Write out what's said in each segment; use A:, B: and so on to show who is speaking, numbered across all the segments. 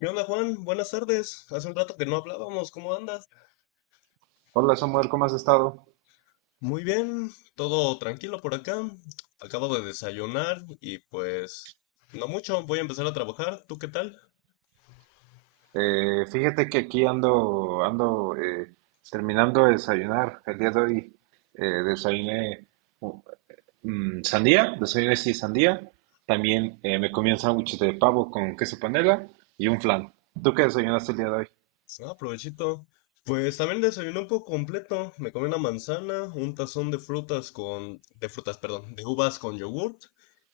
A: ¿Qué onda, Juan? Buenas tardes. Hace un rato que no hablábamos. ¿Cómo andas?
B: Hola Samuel, ¿cómo has estado?
A: Muy bien, todo tranquilo por acá. Acabo de desayunar y pues no mucho. Voy a empezar a trabajar. ¿Tú qué tal?
B: Fíjate que aquí ando, ando, terminando de desayunar. El día de hoy desayuné uh, sandía, desayuné sí sandía. También me comí un sándwich de pavo con queso panela y un flan. ¿Tú qué desayunaste el día de hoy?
A: Ah, provechito. Pues también desayuné un poco completo. Me comí una manzana, un tazón de frutas con, de frutas, perdón, de uvas con yogurt,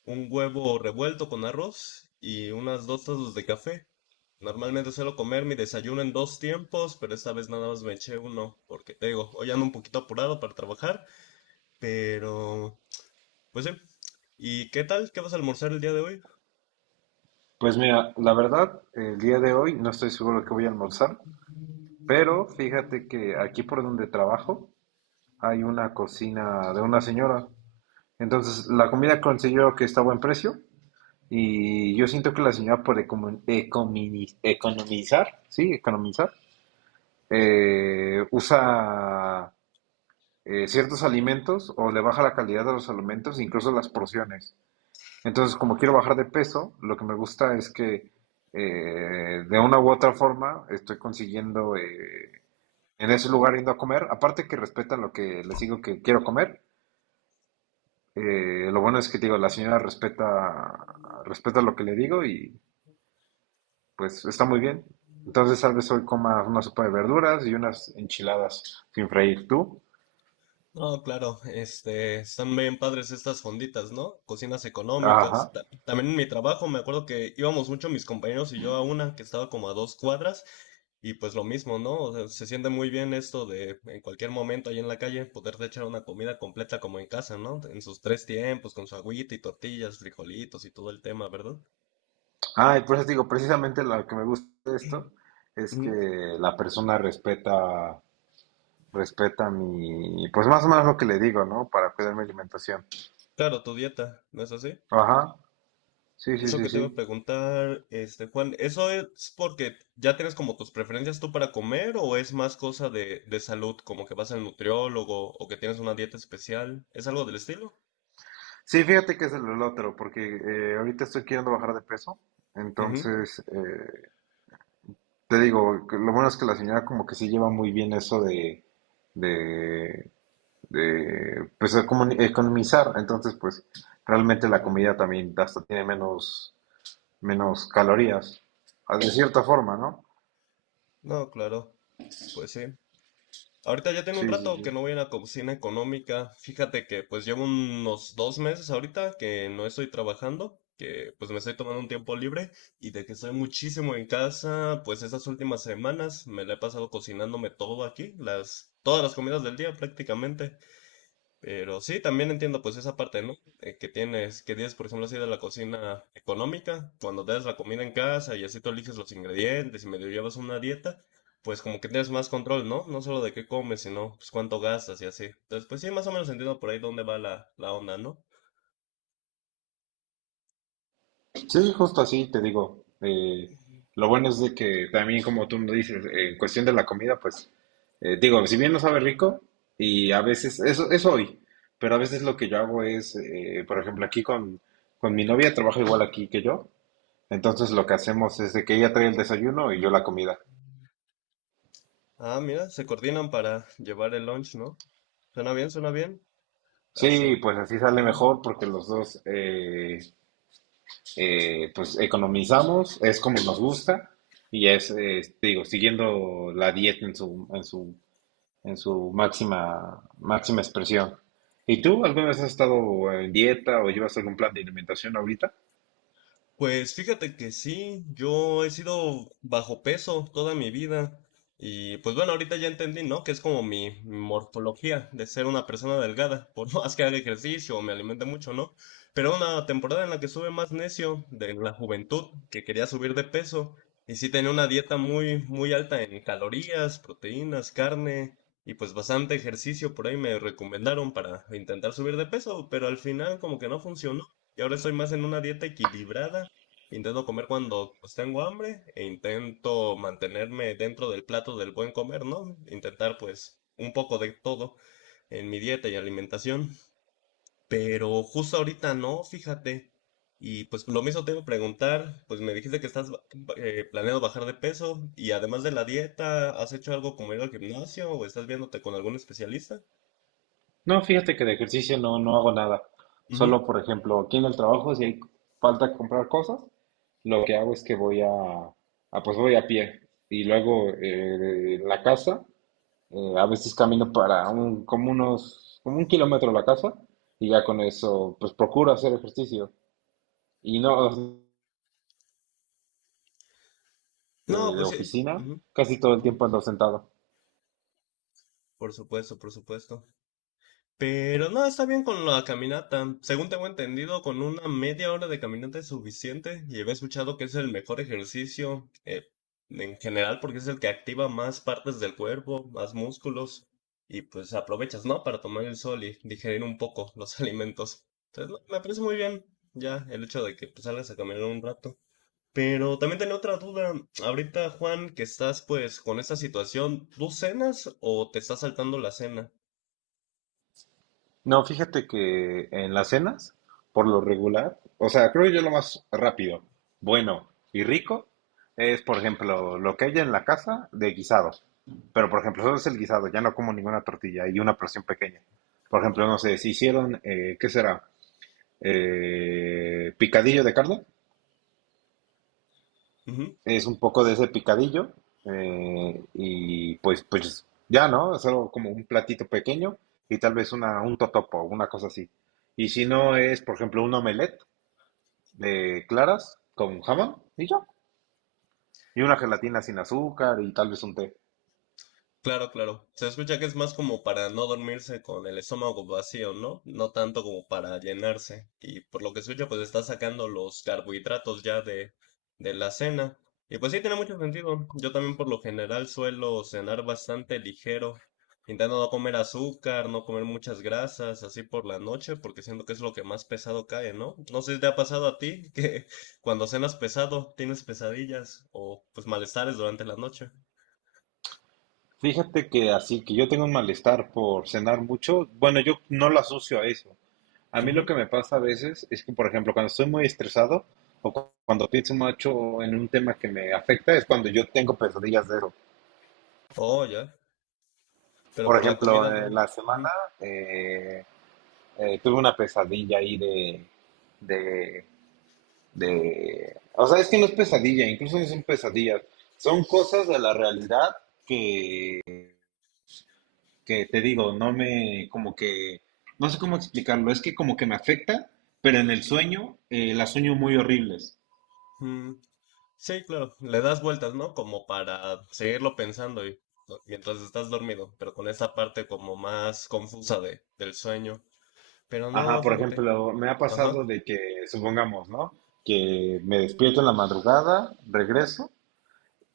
A: un huevo revuelto con arroz y unas dos tazas de café. Normalmente suelo comer mi desayuno en dos tiempos, pero esta vez nada más me eché uno, porque te digo, hoy ando un poquito apurado para trabajar, pero pues sí. ¿Y qué tal? ¿Qué vas a almorzar el día de hoy?
B: Pues mira, la verdad, el día de hoy no estoy seguro de qué voy a almorzar, pero fíjate que aquí por donde trabajo hay una cocina de una señora. Entonces la comida consiguió que está a buen precio. Y yo siento que la señora por economizar, sí, economizar, usa ciertos alimentos o le baja la calidad de los alimentos, incluso las porciones. Entonces, como quiero bajar de peso, lo que me gusta es que de una u otra forma estoy consiguiendo en ese lugar yendo a comer. Aparte que respetan lo que les digo que quiero comer. Lo bueno es que digo, la señora respeta, lo que le digo y pues está muy bien. Entonces tal vez hoy coma una sopa de verduras y unas enchiladas sin freír. ¿Tú?
A: No, claro, están bien padres estas fonditas, ¿no? Cocinas
B: Ajá.
A: económicas. También en mi trabajo me acuerdo que íbamos mucho mis compañeros y yo a una que estaba como a 2 cuadras y pues lo mismo, ¿no? O sea, se siente muy bien esto de en cualquier momento ahí en la calle poderte echar una comida completa como en casa, ¿no? En sus tres tiempos, con su agüita y tortillas, frijolitos y todo el tema, ¿verdad?
B: Ah, y por eso te digo, precisamente lo que me gusta de
A: Sí.
B: esto es que
A: Ujú.
B: la persona respeta, mi, pues más o menos lo que le digo, ¿no? Para cuidar mi alimentación.
A: Claro, tu dieta, ¿no es así?
B: Ajá. Sí,
A: Y
B: sí,
A: eso
B: sí,
A: que te iba a
B: sí.
A: preguntar, Juan, ¿eso es porque ya tienes como tus preferencias tú para comer o es más cosa de salud, como que vas al nutriólogo o que tienes una dieta especial? ¿Es algo del estilo?
B: Sí, fíjate que es el otro, porque ahorita estoy queriendo bajar de peso.
A: Ujú,
B: Entonces, te digo, que lo bueno es que la señora como que sí lleva muy bien eso de, de pues economizar. Entonces, pues realmente la
A: ujú.
B: comida también hasta tiene menos calorías, de cierta forma, ¿no?
A: No, claro, pues sí. Ahorita ya tiene un
B: Sí, sí,
A: rato
B: sí.
A: que no voy a la cocina económica. Fíjate que pues llevo unos 2 meses ahorita que no estoy trabajando, que pues me estoy tomando un tiempo libre y de que estoy muchísimo en casa, pues estas últimas semanas me la he pasado cocinándome todo aquí, todas las comidas del día prácticamente. Pero sí, también entiendo pues esa parte, ¿no? Que tienes, por ejemplo, así de la cocina económica, cuando te das la comida en casa y así tú eliges los ingredientes y medio llevas una dieta, pues como que tienes más control, ¿no? No solo de qué comes, sino pues cuánto gastas y así. Entonces, pues sí, más o menos entiendo por ahí dónde va la onda, ¿no?
B: Sí, justo así te digo. Lo bueno es de que también, como tú me dices, en cuestión de la comida, pues digo, si bien no sabe rico, y a veces, eso es hoy, pero a veces lo que yo hago es, por ejemplo, aquí con mi novia, trabaja igual aquí que yo, entonces lo que hacemos es de que ella trae el desayuno y yo la comida.
A: Ah, mira, se coordinan para llevar el lunch, ¿no? Suena bien, suena bien. Así.
B: Sí, pues así sale
A: Ujú.
B: mejor porque los dos pues economizamos, es como nos gusta y es, te digo, siguiendo la dieta en su máxima, máxima expresión. ¿Y tú alguna vez has estado en dieta o llevas algún plan de alimentación ahorita?
A: Pues fíjate que sí, yo he sido bajo peso toda mi vida y pues bueno, ahorita ya entendí, ¿no? Que es como mi morfología de ser una persona delgada, por más que haga ejercicio o me alimente mucho, ¿no? Pero una temporada en la que estuve más necio de la juventud, que quería subir de peso y sí tenía una dieta muy, muy alta en calorías, proteínas, carne y pues bastante ejercicio por ahí me recomendaron para intentar subir de peso, pero al final como que no funcionó. Y ahora estoy más en una dieta equilibrada. Intento comer cuando pues, tengo hambre e intento mantenerme dentro del plato del buen comer, ¿no? Intentar pues un poco de todo en mi dieta y alimentación. Pero justo ahorita no, fíjate. Y pues lo mismo te iba a preguntar, pues me dijiste que estás planeando bajar de peso y además de la dieta, ¿has hecho algo como ir al gimnasio o estás viéndote con algún especialista?
B: No, fíjate que de ejercicio no, no hago nada.
A: Ujú.
B: Solo, por ejemplo, aquí en el trabajo, si hay falta comprar cosas, lo que hago es que pues voy a pie. Y luego en la casa. A veces camino para como un kilómetro a la casa y ya con eso, pues procuro hacer ejercicio. Y no
A: No,
B: De
A: pues sí.
B: oficina,
A: Ujú,
B: casi todo el
A: ujú.
B: tiempo ando sentado.
A: Por supuesto, por supuesto. Pero no, está bien con la caminata. Según tengo entendido, con una media hora de caminata es suficiente y había escuchado que es el mejor ejercicio en general porque es el que activa más partes del cuerpo, más músculos y pues aprovechas, ¿no? Para tomar el sol y digerir un poco los alimentos. Entonces, no, me parece muy bien ya el hecho de que pues, salgas a caminar un rato. Pero también tenía otra duda. Ahorita, Juan, que estás pues con esta situación, ¿tú cenas o te estás saltando la cena?
B: No, fíjate que en las cenas, por lo regular, o sea, creo yo lo más rápido, bueno y rico es, por ejemplo, lo que haya en la casa de guisados. Pero, por ejemplo, solo es el guisado, ya no como ninguna tortilla y una porción pequeña. Por ejemplo, no sé, si hicieron, ¿qué será? Picadillo de carne. Es un poco de ese picadillo y pues, pues ya, ¿no? Solo como un platito pequeño y tal vez un totopo, una cosa así. Y si no es, por ejemplo, un omelette de claras con jamón y ya. Y una gelatina sin azúcar y tal vez un té.
A: Claro, claro. Se escucha que es más como para no dormirse con el estómago vacío, ¿no? No tanto como para llenarse. Y por lo que escucho, pues está sacando los carbohidratos ya de la cena. Y pues sí, tiene mucho sentido. Yo también por lo general suelo cenar bastante ligero, intentando no comer azúcar, no comer muchas grasas, así por la noche, porque siento que es lo que más pesado cae, ¿no? No sé si te ha pasado a ti que cuando cenas pesado tienes pesadillas o pues malestares durante la noche.
B: Fíjate que así que yo tengo un malestar por cenar mucho. Bueno, yo no lo asocio a eso. A mí lo
A: Ujú.
B: que me pasa a veces es que, por ejemplo, cuando estoy muy estresado o cuando pienso mucho en un tema que me afecta, es cuando yo tengo pesadillas de eso.
A: Oh, ya. Pero
B: Por
A: por la comida
B: ejemplo,
A: no.
B: la semana
A: Ujú.
B: eh, tuve una pesadilla ahí de, de... O sea, es que no es pesadilla, incluso no son pesadillas. Son cosas de la realidad que, que te digo, no me, como que, no sé cómo explicarlo, es que como que me afecta, pero en el sueño las sueño muy horribles.
A: Mm. Sí, claro, le das vueltas, ¿no? Como para seguirlo pensando y, ¿no? mientras estás dormido, pero con esa parte como más confusa del sueño. Pero
B: Ajá,
A: no,
B: por
A: fíjate.
B: ejemplo, me ha
A: Ajá,
B: pasado de que, supongamos, ¿no? Que me despierto en la madrugada, regreso,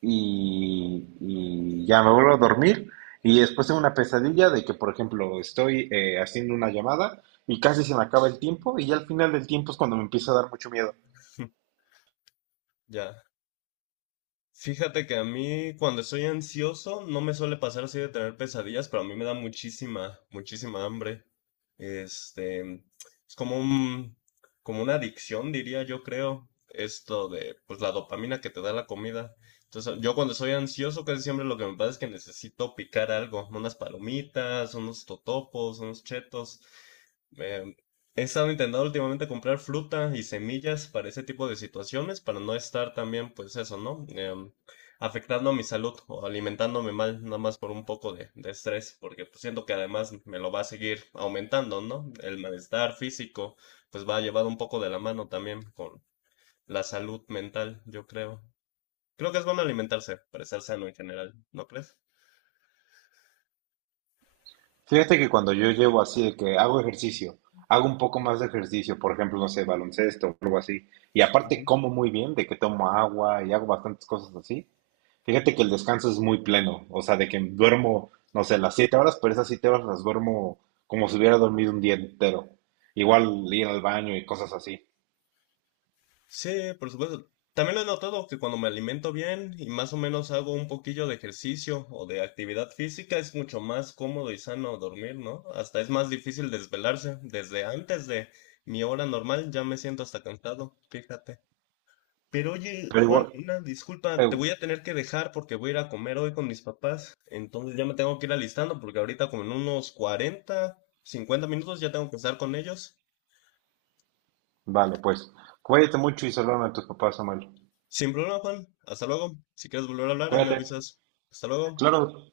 B: y ya me vuelvo a dormir y después tengo una pesadilla de que, por ejemplo, estoy haciendo una llamada y casi se me acaba el tiempo y ya al final del tiempo es cuando me empieza a dar mucho miedo.
A: ya. Fíjate que a mí cuando estoy ansioso no me suele pasar así de tener pesadillas, pero a mí me da muchísima, muchísima hambre. Este, es como una adicción, diría yo, creo, esto de, pues la dopamina que te da la comida. Entonces, yo cuando estoy ansioso casi siempre lo que me pasa es que necesito picar algo, unas palomitas, unos totopos, unos chetos. Eh, he estado intentando últimamente comprar fruta y semillas para ese tipo de situaciones, para no estar también, pues eso, ¿no? Afectando a mi salud o alimentándome mal, nada más por un poco de estrés, porque pues, siento que además me lo va a seguir aumentando, ¿no? El malestar físico, pues va llevado un poco de la mano también con la salud mental, yo creo. Creo que es bueno alimentarse para estar sano en general, ¿no crees?
B: Fíjate que cuando yo llevo así de que hago ejercicio, hago un poco más de ejercicio, por ejemplo, no sé, baloncesto o algo así, y aparte como muy bien, de que tomo agua y hago bastantes cosas así, fíjate que el descanso es muy pleno, o sea, de que duermo, no sé, las 7 horas, pero esas 7 horas las duermo como si hubiera dormido un día entero. Igual ir al baño y cosas así.
A: Sí, por supuesto. También lo he notado que cuando me alimento bien y más o menos hago un poquillo de ejercicio o de actividad física, es mucho más cómodo y sano dormir, ¿no? Hasta es más difícil desvelarse. Desde antes de mi hora normal ya me siento hasta cansado, fíjate. Pero oye,
B: Pero
A: Juan,
B: igual,
A: una disculpa, te
B: eh,
A: voy a tener que dejar porque voy a ir a comer hoy con mis papás. Entonces ya me tengo que ir alistando porque ahorita como en unos 40, 50 minutos ya tengo que estar con ellos.
B: vale, pues, cuídate mucho y saludos a tus papás, Samuel.
A: Sin problema, Juan. Hasta luego. Si quieres volver a hablar, ahí me
B: Cuídate.
A: avisas. Hasta luego.
B: Claro,